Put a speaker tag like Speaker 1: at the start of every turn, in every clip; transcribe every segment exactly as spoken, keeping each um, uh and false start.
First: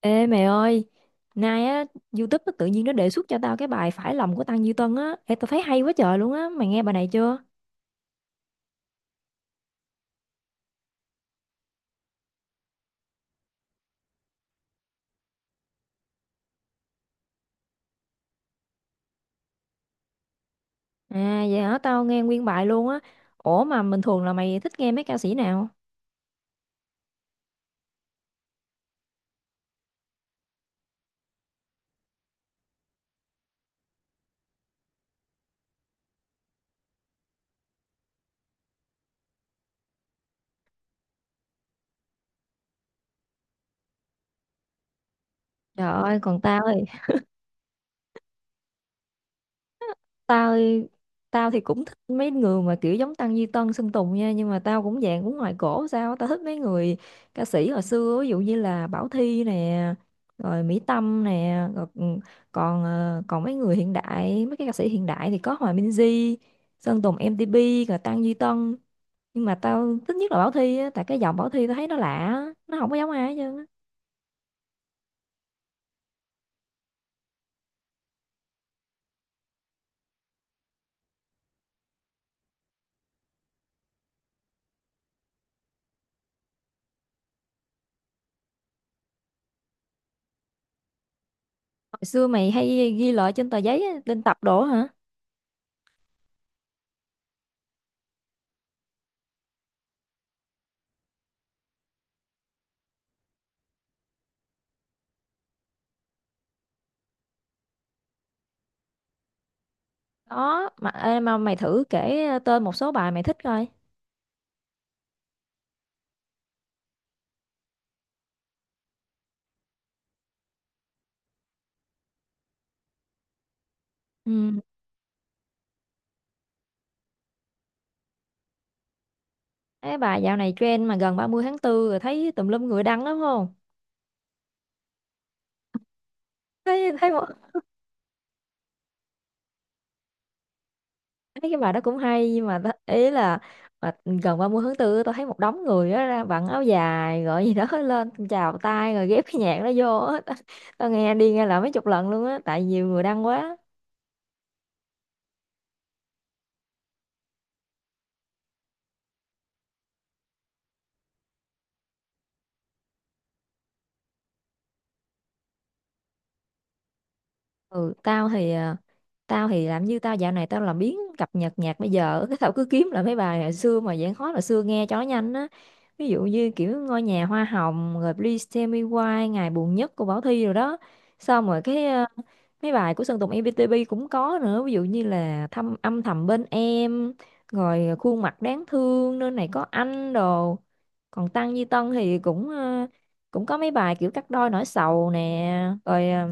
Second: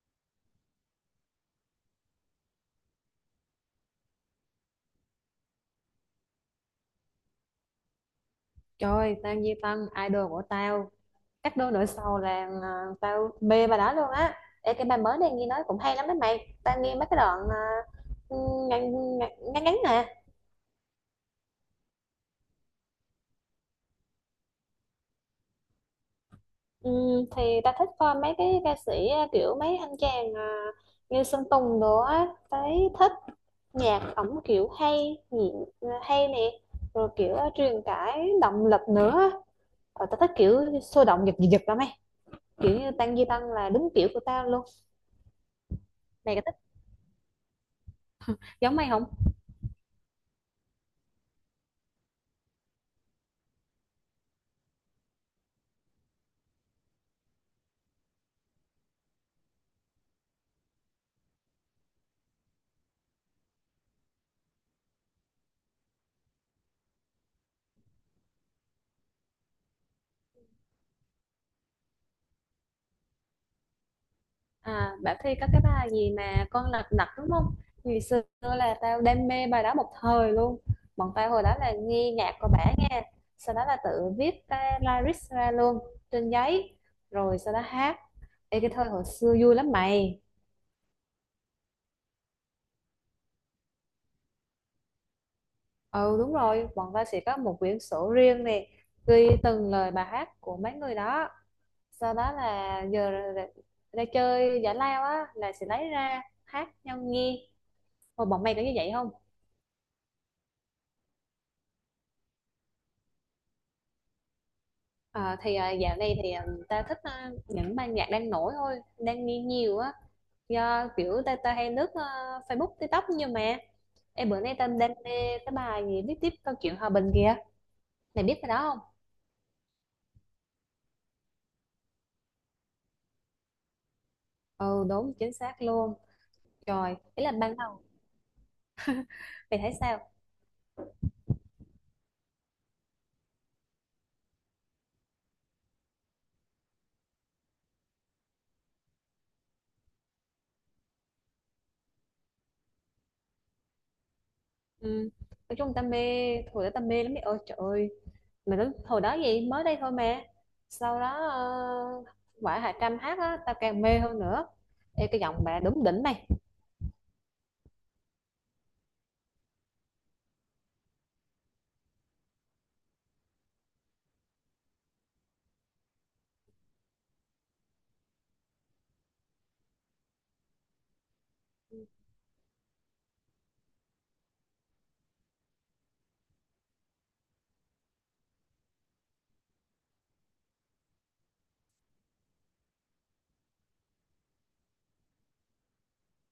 Speaker 1: Ê mày ơi, nay á, YouTube nó tự nhiên nó đề xuất cho tao cái bài Phải lòng của Tăng Duy Tân á. Ê, tao thấy hay quá trời luôn á, mày nghe bài này chưa?
Speaker 2: Trời ơi, tao Duy Tân, idol của tao. Cách đôi nửa sau là à, tao mê bà đó luôn á. Ê, cái bài mới này nghe nói cũng hay lắm đấy mày. Tao nghe mấy cái đoạn à, ngắn, ngắn, ngắn ngắn nè.
Speaker 1: À, vậy hả, tao nghe nguyên bài luôn á. Ủa mà bình thường là mày thích nghe mấy ca sĩ nào?
Speaker 2: Ừ, thì tao thích coi mấy cái ca sĩ à, kiểu mấy anh chàng à, như Sơn Tùng đồ á. Tao thấy thích nhạc ổng kiểu hay, nhị- hay nè. Rồi kiểu à, truyền tải động lực nữa. Ờ, tao thích kiểu sôi động giật giật giật lắm ấy. Kiểu như Tăng Duy Tân là đúng kiểu của tao luôn.
Speaker 1: Trời ơi,
Speaker 2: Mày
Speaker 1: còn
Speaker 2: có thích
Speaker 1: tao thì
Speaker 2: giống mày không?
Speaker 1: tao tao thì cũng thích mấy người mà kiểu giống Tăng Duy Tân Sơn Tùng nha nhưng mà tao cũng dạng cũng ngoài cổ sao á. Tao thích mấy người ca sĩ hồi xưa ví dụ như là Bảo Thy nè rồi Mỹ Tâm nè rồi còn còn ờ, còn mấy người hiện đại mấy cái ca sĩ hiện đại thì có Hòa Minzy Sơn Tùng em tê pê rồi Tăng Duy Tân nhưng mà tao thích nhất là Bảo Thy á tại cái giọng Bảo Thy tao thấy nó lạ á, nó không có giống ai hết trơn á.
Speaker 2: À, Bảo Thy có cái bài gì mà con lật đật đúng không? Ngày xưa là tao đam mê bài đó một thời luôn. Bọn tao hồi đó là nghe nhạc của bả nghe. Sau đó là tự viết cái lyrics ra luôn trên giấy. Rồi sau đó hát. Ê, cái thời hồi xưa vui lắm mày.
Speaker 1: Hồi xưa mày hay ghi lại trên tờ giấy á, lên tập đồ á hả?
Speaker 2: Ừ đúng rồi, bọn tao sẽ có một quyển sổ riêng nè. Ghi từng lời bài hát của mấy người đó. Sau đó là giờ ra, ra chơi giải lao á là sẽ lấy ra hát nhau nghe. Hồi bọn mày có như vậy không?
Speaker 1: Đó mà ê, mà mày thử kể tên một số bài mày thích coi.
Speaker 2: Ờ, thì à, dạo này thì à, ta thích à, những ban nhạc đang nổi thôi đang nghe nhiều á, do kiểu ta ta hay lướt à, Facebook, TikTok. Nhưng mà em, bữa nay
Speaker 1: Ừ.
Speaker 2: ta đang nghe cái bài gì viết tiếp câu chuyện hòa bình kìa, mày biết cái đó không?
Speaker 1: Cái bài dạo này trend mà gần ba mươi tháng tư rồi thấy tùm lum người đăng lắm không?
Speaker 2: Ừ đúng chính xác luôn.
Speaker 1: thấy
Speaker 2: Trời,
Speaker 1: thấy
Speaker 2: ý
Speaker 1: một,
Speaker 2: là ban đầu mày thấy sao?
Speaker 1: thấy cái bài đó cũng hay nhưng mà ta- ý là mà gần ba mươi tháng tư tôi thấy một đống người đó ra vặn áo dài gọi gì đó lên chào tay rồi ghép cái nhạc đó vô á. tao, tao nghe đi nghe lại mấy chục lần luôn á tại nhiều người đăng quá.
Speaker 2: Ừ. Nói chung ta mê, hồi đó ta mê lắm mày ơi, trời ơi. Mà lúc hồi đó gì mới đây thôi mà, sau đó uh, quả Hà Trâm hát á tao càng mê hơn nữa. Ê, cái giọng bà đúng đỉnh mày.
Speaker 1: Ừ, tao thì à, tao thì làm như tao dạo này tao làm biếng cập nhật nhạc bây giờ cái tao cứ kiếm lại mấy bài hồi xưa mà dạng khó là xưa nghe cho nó nhanh á, ví dụ như kiểu ngôi nhà hoa hồng rồi Please Tell Me Why ngày buồn nhất của Bảo Thy rồi đó. Xong rồi cái à, mấy bài của Sơn Tùng i pi ti pi cũng có nữa ví dụ như là thăm âm thầm bên em rồi khuôn mặt đáng thương nơi này có anh đồ. Còn Tăng Duy Tân thì cũng à, cũng có mấy bài kiểu cắt đôi nỗi sầu nè rồi ờ,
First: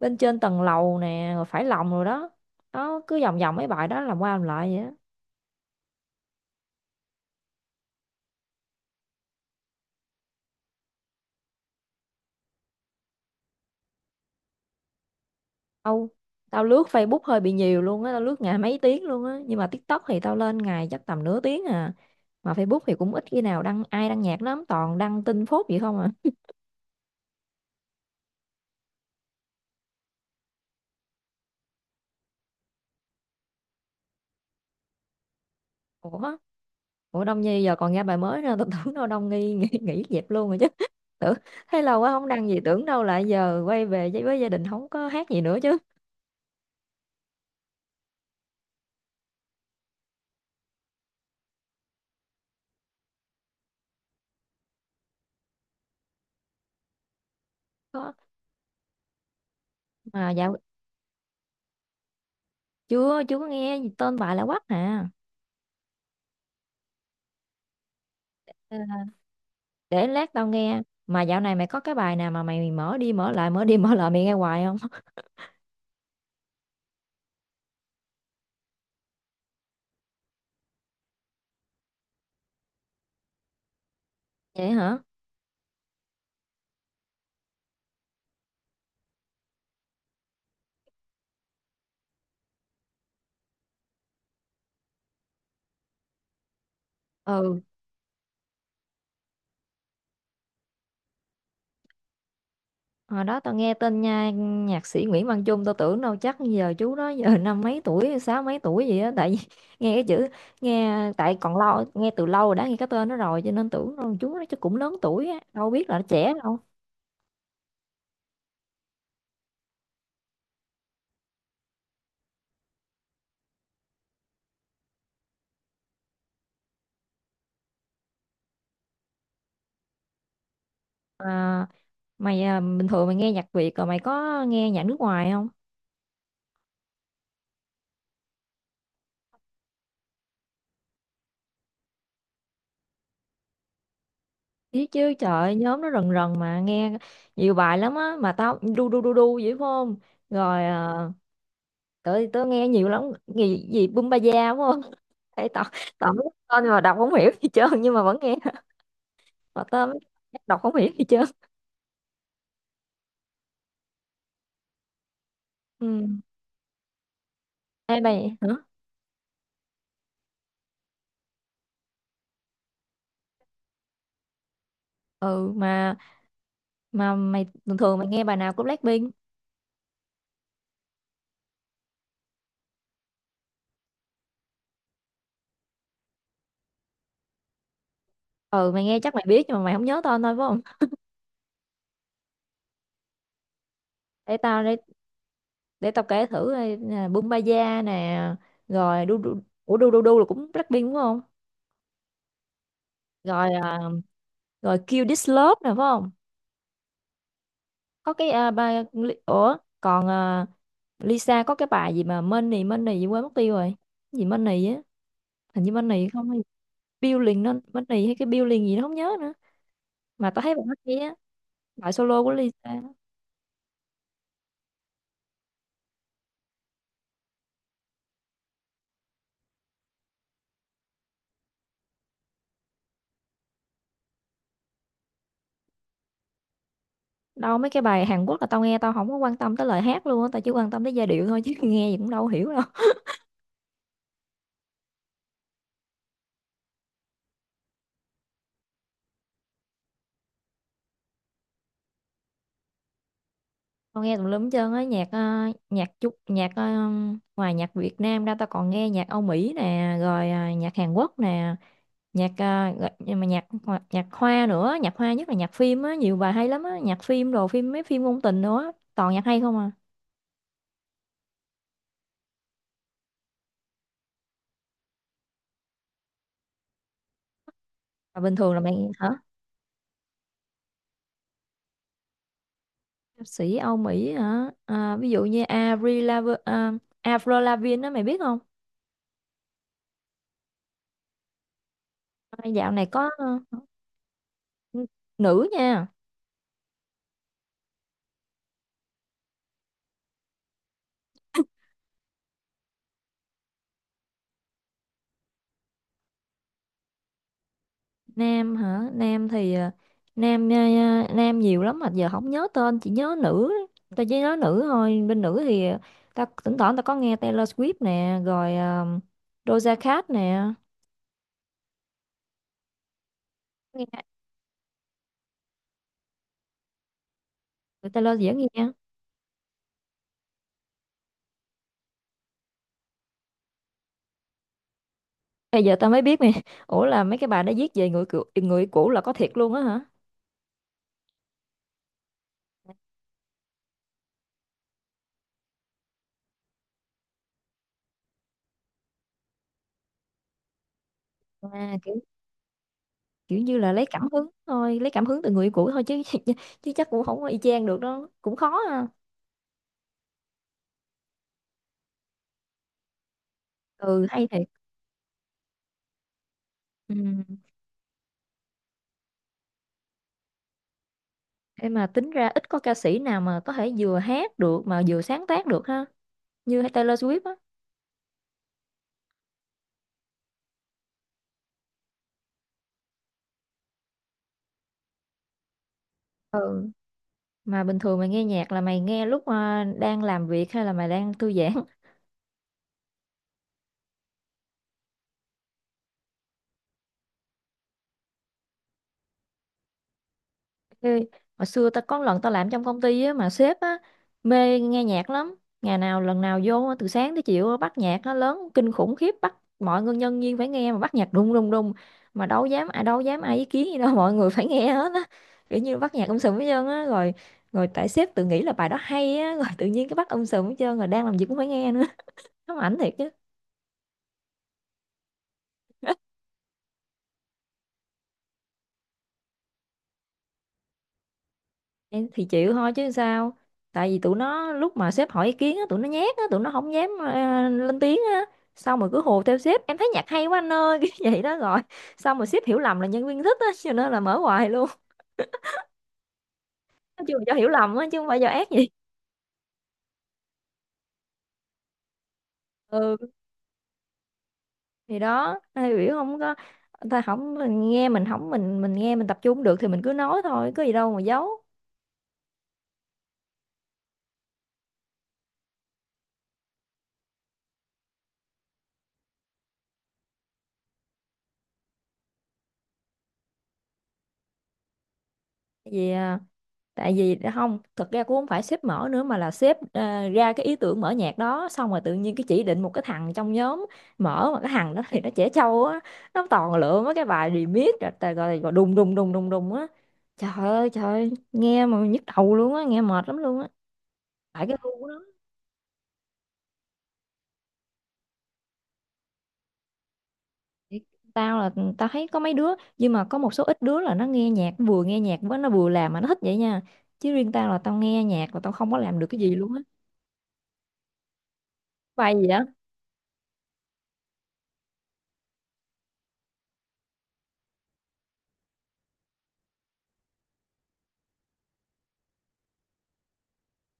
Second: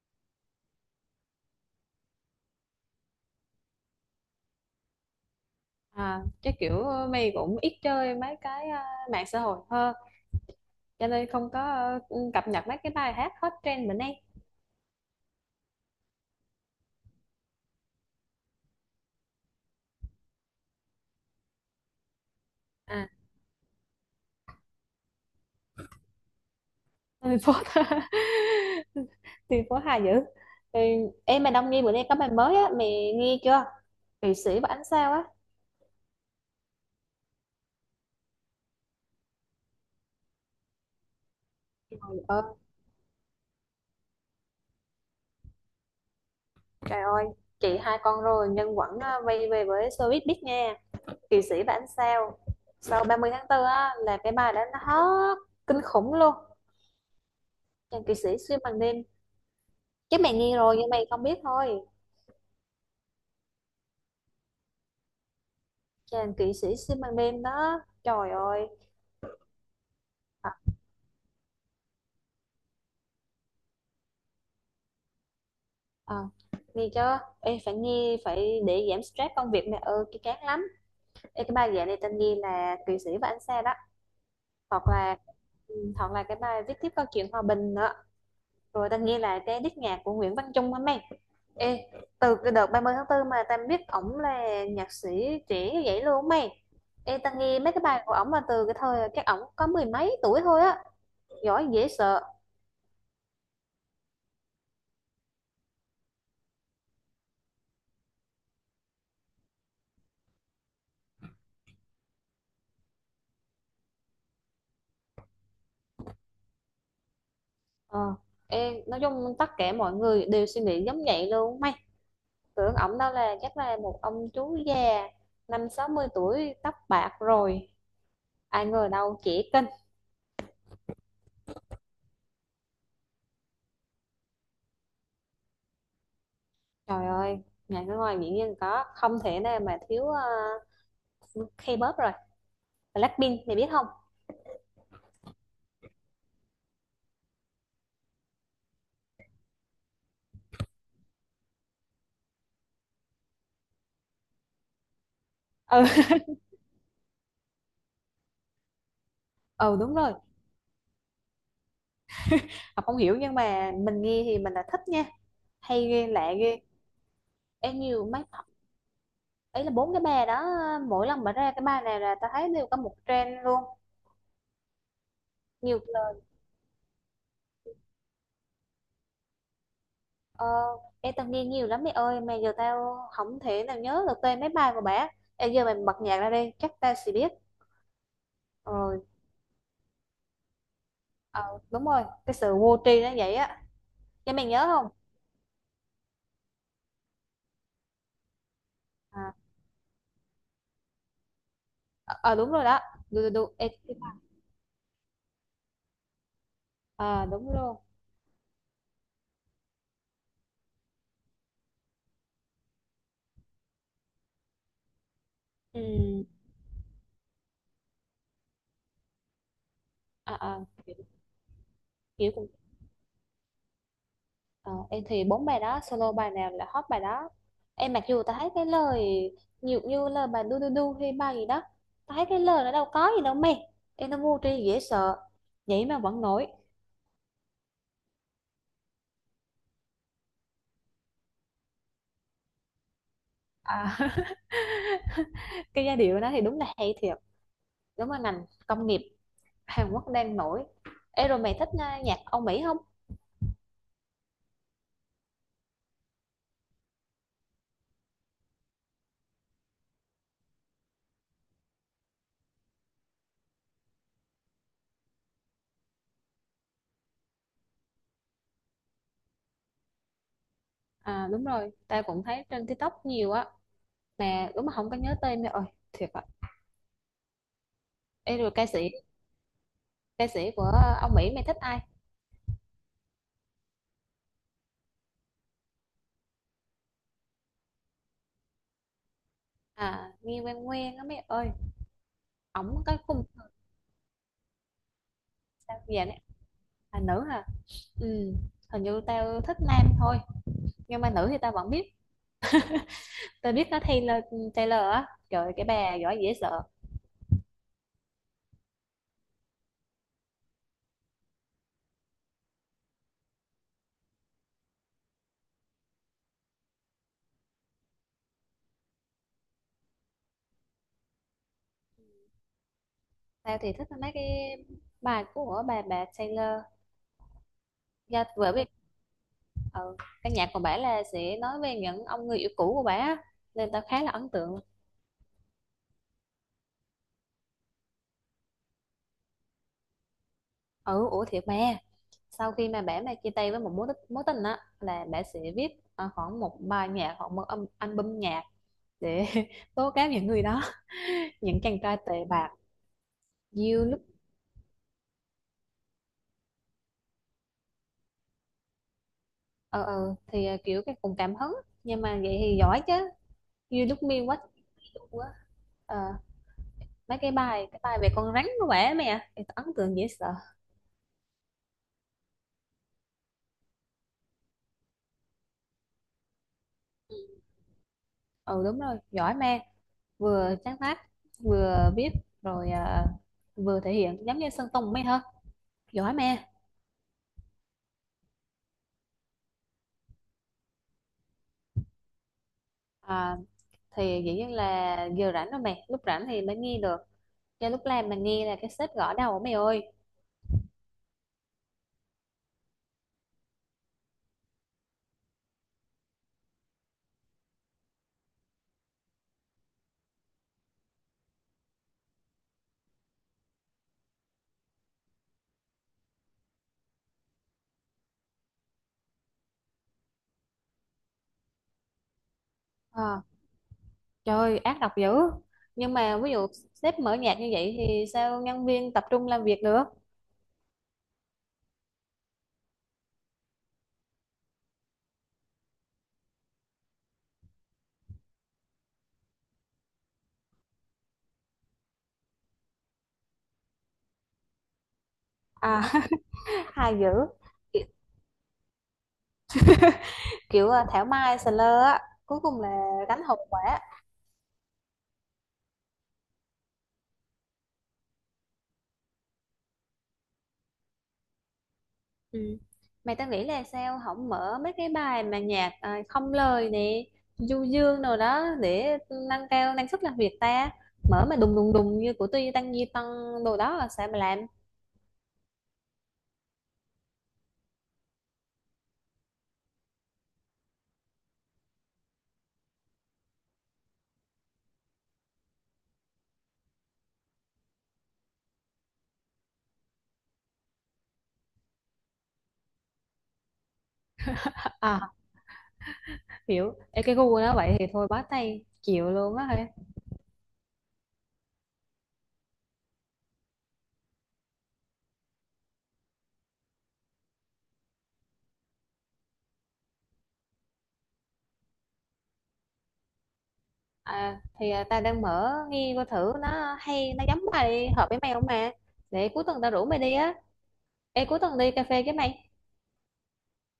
Speaker 1: bên trên tầng lầu nè rồi phải lòng rồi đó, nó cứ vòng vòng mấy bài đó làm qua làm lại vậy đó.
Speaker 2: À, chắc kiểu ờ, mày cũng ít chơi mấy cái ờ, mạng xã hội hơn cho nên không có ờ, cập nhật mấy cái bài hát hot trend bữa nay.
Speaker 1: Âu, tao lướt Facebook hơi bị nhiều luôn á, tao lướt ngày mấy tiếng luôn á nhưng mà TikTok thì tao lên ngày chắc tầm nửa tiếng à, mà Facebook thì
Speaker 2: À
Speaker 1: cũng ít khi nào đăng ai đăng nhạc lắm toàn đăng tin phốt vậy không à.
Speaker 2: thành phố thành phố Hà dữ. Ừ, em mà Đông Nghi bữa nay có bài mới á mày nghe chưa? Kỵ sĩ và ánh sao á.
Speaker 1: Ủa ủa Đông Nhi giờ còn ra bài mới nữa, tao tưởng đâu Đông Nhi nghỉ, nghỉ dẹp luôn rồi chứ tưởng thấy lâu quá
Speaker 2: Trời
Speaker 1: không
Speaker 2: ơi,
Speaker 1: đăng gì tưởng đâu lại giờ quay về với, với gia đình không có hát gì nữa chứ.
Speaker 2: trời ơi, chị hai con rồi nhưng vẫn ờ, quay về với showbiz biết nha. Kỵ sĩ và ánh sao sau ba mươi tháng tư á là cái bài đó nó hot kinh khủng luôn. Chàng
Speaker 1: Có
Speaker 2: kỵ sĩ xuyên bằng đêm, chứ
Speaker 1: mà
Speaker 2: mày
Speaker 1: dạo
Speaker 2: nghe rồi nhưng mày không biết thôi.
Speaker 1: chưa chưa có nghe gì tên bài là quắc à.
Speaker 2: Chàng kỵ sĩ xuyên ban đêm đó, trời ơi.
Speaker 1: Để lát tao
Speaker 2: à,
Speaker 1: nghe mà dạo này mày có cái bài nào mà mày mở đi mở lại mở đi mở lại mày nghe hoài không
Speaker 2: à, Nghe chưa, em phải nghe, phải để giảm stress công việc, mẹ ơi cái chán lắm. Ê, cái bài dạy này tên nghe là kỵ sĩ và anh xe đó.
Speaker 1: vậy
Speaker 2: Hoặc
Speaker 1: hả.
Speaker 2: là, ừ, hoặc là cái bài viết tiếp câu chuyện hòa bình nữa, rồi tên nghe là cái đít nhạc của Nguyễn Văn Trung hả mày. Ê, từ cái đợt ba mươi tháng tư mà tao biết ổng là nhạc sĩ trẻ như vậy luôn mày. Ê, tao nghe
Speaker 1: Ừ,
Speaker 2: mấy cái bài của ổng mà từ cái thời các ổng có mười mấy tuổi thôi á, giỏi dễ sợ.
Speaker 1: hồi đó tao nghe tên nha nhạc sĩ Nguyễn Văn Chung tao tưởng đâu chắc giờ chú đó giờ năm mấy tuổi sáu mấy tuổi gì á tại vì nghe cái chữ nghe tại còn lâu nghe từ lâu rồi đã nghe cái tên nó rồi cho nên tưởng đâu chú nó chắc cũng lớn tuổi á đâu biết là nó trẻ đâu.
Speaker 2: Ờ, em nói chung tất cả mọi người đều suy nghĩ giống vậy luôn mày, tưởng ổng đó là chắc là một ông chú già năm sáu mươi tuổi tóc bạc rồi, ai ngờ đâu trẻ kinh.
Speaker 1: À, mày à, bình thường mày nghe nhạc Việt rồi mày có nghe nhạc nước ngoài không?
Speaker 2: Trời ơi, nhà cái ngoài biển nhiên có không thể nào mà thiếu uh, K-pop rồi Blackpink, mày biết không?
Speaker 1: Biết chứ trời ơi, nhóm nó rần rần mà nghe nhiều bài lắm á mà tao đu đu đu đu vậy phải không, rồi uh, tớ tớ nghe nhiều lắm gì gì bum ba da đúng không Ê, tao
Speaker 2: Ừ.
Speaker 1: tao biết tên mà đọc không hiểu gì trơn nhưng mà vẫn nghe, mà
Speaker 2: Ừ
Speaker 1: tao
Speaker 2: đúng
Speaker 1: mới
Speaker 2: rồi,
Speaker 1: đọc không hiểu gì trơn.
Speaker 2: Ngọc không hiểu nhưng mà mình nghe thì mình là thích nha,
Speaker 1: Ừ.
Speaker 2: hay ghê lạ ghê. Em
Speaker 1: Ê
Speaker 2: nhiều mấy
Speaker 1: mày hả?
Speaker 2: ấy là bốn cái bài đó, mỗi lần mà ra cái bài này là ta thấy đều có một trend luôn,
Speaker 1: Ừ,
Speaker 2: nhiều.
Speaker 1: mà mà mày thường thường mày nghe bài nào của Blackpink?
Speaker 2: Ờ, em tao nghe nhiều lắm mẹ ơi mà giờ tao không thể nào nhớ được tên mấy bài của bà. Em giờ mày bật nhạc ra đi chắc tao sẽ biết.
Speaker 1: Ừ mày
Speaker 2: Ờ,
Speaker 1: nghe chắc mày biết nhưng mà mày không nhớ tên thôi phải không?
Speaker 2: ờ đúng rồi, cái sự vô tri nó vậy á. Nhưng
Speaker 1: để
Speaker 2: mày
Speaker 1: tao
Speaker 2: nhớ
Speaker 1: để
Speaker 2: không?
Speaker 1: để tao kể thử đây nè, bum ba da nè, rồi đu đu,
Speaker 2: à,
Speaker 1: ủa đu đu đu là cũng Blackpink đúng không?
Speaker 2: ờ ờ, đúng rồi đó. Đu, đu, đu.
Speaker 1: rồi
Speaker 2: Em,
Speaker 1: rồi Kill This Love nè phải không?
Speaker 2: à, đúng luôn.
Speaker 1: Có cái à, bài, ủa còn à, Lisa có cái bài gì mà Money Money gì quên mất tiêu rồi. Cái gì Money á, hình như Money
Speaker 2: Ừ,
Speaker 1: không hay Building nó Money hay cái Building gì nó không nhớ nữa mà tao
Speaker 2: à,
Speaker 1: thấy
Speaker 2: à,
Speaker 1: bài hát hay
Speaker 2: kiểu,
Speaker 1: á, bài solo của
Speaker 2: kiểu cũng
Speaker 1: Lisa.
Speaker 2: ờ, em thì bốn bài đó solo bài nào là hot bài đó. Em mặc dù tao thấy cái lời nhiều như là bài đu đu đu hay bài gì đó, tao thấy cái lời nó đâu có gì đâu mày, em nó vô tri dễ sợ, vậy mà vẫn nổi.
Speaker 1: Đâu mấy cái bài Hàn Quốc là tao nghe tao không có quan tâm tới lời hát luôn á, tao chỉ quan tâm tới giai điệu thôi chứ nghe gì cũng đâu hiểu đâu.
Speaker 2: À cái giai điệu đó thì đúng là hay thiệt, đúng là ngành công nghiệp Hàn Quốc đang nổi. Ê rồi mày thích à, nhạc Âu Mỹ không?
Speaker 1: Tao nghe tùm lum hết trơn á nhạc ờ, nhạc chút nhạc ờ, ngoài nhạc Việt Nam ra tao còn nghe nhạc Âu Mỹ nè rồi ờ, nhạc Hàn Quốc nè, nhạc à, gọi- nhưng mà nhạc hoa- nhạc hoa nữa, nhạc hoa nhất là nhạc phim á, nhiều bài hay lắm á, nhạc phim đồ phim mấy phim ngôn tình nữa toàn nhạc hay không à.
Speaker 2: À đúng rồi tao cũng thấy trên TikTok nhiều á, mà đúng mà không có nhớ tên mày ơi, thiệt ạ.
Speaker 1: Mà bình
Speaker 2: Ê rồi
Speaker 1: thường là
Speaker 2: ca
Speaker 1: mày
Speaker 2: sĩ
Speaker 1: hả?
Speaker 2: Ca sĩ của Âu Mỹ mày thích ai?
Speaker 1: Ca sĩ Âu Mỹ hả? À, ví dụ như Avril Lav à, Avril Lavigne đó mày biết không?
Speaker 2: À Nghi Quan Nguyên á mày ơi,
Speaker 1: À, dạo
Speaker 2: ổng
Speaker 1: này
Speaker 2: có
Speaker 1: có
Speaker 2: cung
Speaker 1: ờ, n- nữ
Speaker 2: sao
Speaker 1: nha.
Speaker 2: vậy nè? À nữ hả? Ừ, hình như tao thích nam thôi, nhưng mà nữ thì tao vẫn biết. Tao biết nó Taylor Taylor á, trời ơi, cái bà giỏi dễ sợ.
Speaker 1: Nam hả nam thì ờ, nam ờ, nam nhiều lắm mà giờ không nhớ tên chỉ nhớ nữ, tao chỉ nhớ nữ thôi, bên nữ thì ta tao thỉnh thoảng tao có nghe Taylor Swift nè rồi ờ, Doja Cat nè,
Speaker 2: Tao thì thích
Speaker 1: nghe
Speaker 2: mấy cái bài của bà bà Taylor.
Speaker 1: người ta lo
Speaker 2: Dạ,
Speaker 1: dễ nghe.
Speaker 2: bởi vì, ừ, căn nhà của bả là sẽ nói về những ông người yêu cũ của bả, nên tao khá là ấn tượng.
Speaker 1: Bây giờ tao mới biết nè ủa là mấy cái bài đó viết về người cũ, người cũ là có thiệt luôn á hả?
Speaker 2: Ừ, ủa thiệt mà, sau khi mà bả mà chia tay với một mối tích- mối tình á là bả sẽ viết ờ, khoảng một bài nhạc hoặc một âm album nhạc để tố cáo những người đó, những
Speaker 1: À,
Speaker 2: chàng
Speaker 1: kiểu
Speaker 2: trai tệ bạc.
Speaker 1: kiểu như là
Speaker 2: You
Speaker 1: lấy
Speaker 2: look
Speaker 1: cảm hứng thôi, lấy cảm hứng từ người cũ thôi chứ chứ chắc cũng không có y chang được đó cũng khó ha.
Speaker 2: ờ ờ thì ờ, kiểu cái cùng cảm hứng, nhưng mà vậy thì giỏi chứ. You look
Speaker 1: Ừ
Speaker 2: me
Speaker 1: hay
Speaker 2: what you
Speaker 1: thiệt.
Speaker 2: do á. Ờ, mấy
Speaker 1: Ừ.
Speaker 2: cái bài cái bài về con rắn của bả mày à, thì tao ấn tượng dễ sợ.
Speaker 1: Thế mà tính ra ít có ca sĩ nào mà có thể vừa hát được mà vừa sáng tác được ha, như Taylor Swift á.
Speaker 2: Ừ đúng rồi giỏi ma, vừa sáng tác vừa viết rồi à, vừa thể hiện giống như Sơn Tùng mấy hả, giỏi ma.
Speaker 1: Ừ, mà bình thường mày nghe nhạc là mày nghe lúc à, đang làm việc hay là mày đang thư giãn?
Speaker 2: à, thì dĩ nhiên là giờ rảnh rồi mày, lúc rảnh thì mới nghe được, cho lúc làm mà nghe là cái sếp gõ đầu mày ơi.
Speaker 1: Ê, hồi xưa ta có lần ta làm trong công ty á, mà sếp á, mê nghe nhạc lắm. Ngày nào lần nào vô á, từ sáng tới chiều á, bắt nhạc nó lớn kinh khủng khiếp bắt mọi người nhân viên phải nghe mà bắt nhạc đùng đùng đùng, mà đâu dám ai đâu dám ai ý kiến gì đâu mọi người phải nghe hết á, kiểu như bắt nhạc um sùm hết trơn á, rồi rồi tại sếp tự nghĩ là bài đó hay á rồi tự nhiên cái bắt um sùm hết trơn rồi đang làm gì cũng phải nghe nữa, nó ảnh thiệt chứ.
Speaker 2: à, Trời ơi, ác độc dữ. Nhưng mà ví dụ sếp mở nhạc như vậy thì sao nhân viên tập trung làm việc được?
Speaker 1: Em thì chịu thôi chứ sao, tại vì tụi nó lúc mà sếp hỏi ý kiến á, tụi nó nhát á, tụi nó không dám ờ, lên tiếng á, xong rồi cứ hùa theo sếp em thấy nhạc hay quá anh ơi cái vậy đó rồi, xong rồi sếp hiểu lầm là nhân viên thích á cho nên là mở hoài luôn
Speaker 2: À hay
Speaker 1: nói chung là
Speaker 2: dữ,
Speaker 1: do hiểu lầm á chứ không phải do ác gì.
Speaker 2: kiểu à, thảo mai sờ lơ á, cuối cùng là
Speaker 1: Ừ,
Speaker 2: gánh hậu quả.
Speaker 1: thì đó ai biểu không có, ta không mình nghe mình không mình mình nghe mình tập trung không được thì mình cứ nói thôi có gì đâu mà giấu.
Speaker 2: Ừ. Mày tao nghĩ là sao không mở mấy cái bài mà nhạc à, không lời nè, du dương rồi đó để nâng cao năng suất làm việc ta, mở mà đùng đùng đùng như của Tuy Tăng Di Tăng đồ đó là sao mà làm?
Speaker 1: Gì, tại vì đã không thật ra cũng không phải sếp mở nữa mà là sếp ờ, ra cái ý tưởng mở nhạc đó, xong rồi tự nhiên cái chỉ định một cái thằng trong nhóm mở mà cái thằng đó thì nó trẻ trâu á, nó toàn lựa mấy cái bài remix rồi rồi, rồi, rồi đùng đùng đùng đùng đùng á, trời ơi trời ơi, nghe mà nhức đầu luôn á nghe mệt lắm luôn á, tại cái gu của nó.
Speaker 2: À, hiểu. Ê, cái gu nó vậy thì thôi bó tay chịu luôn á hả?
Speaker 1: Thì tao là tao thấy có mấy đứa nhưng mà có một số ít đứa là nó nghe nhạc vừa nghe nhạc với nó vừa làm mà nó thích vậy nha, chứ riêng tao là tao nghe nhạc mà tao không có làm được cái gì luôn á, bài gì á.
Speaker 2: À, thì à, tao đang mở nghe coi thử nó hay nó giống bài hợp với mày không mà, để cuối tuần tao rủ mày đi á. Ê cuối tuần đi cà phê với mày.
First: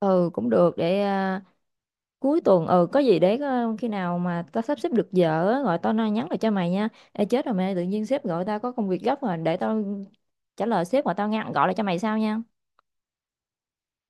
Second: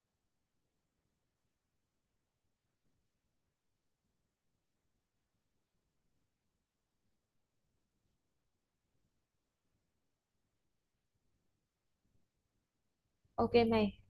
Speaker 1: Ừ cũng được để à, cuối tuần ừ có gì để ờ, khi nào mà tao sắp xếp được giờ á, gọi tao nói nhắn lại cho mày nha. Ê chết rồi mày tự nhiên sếp gọi tao có công việc gấp rồi để tao trả lời sếp mà tao ngăn gọi lại cho mày sau nha.
Speaker 2: Ok mày.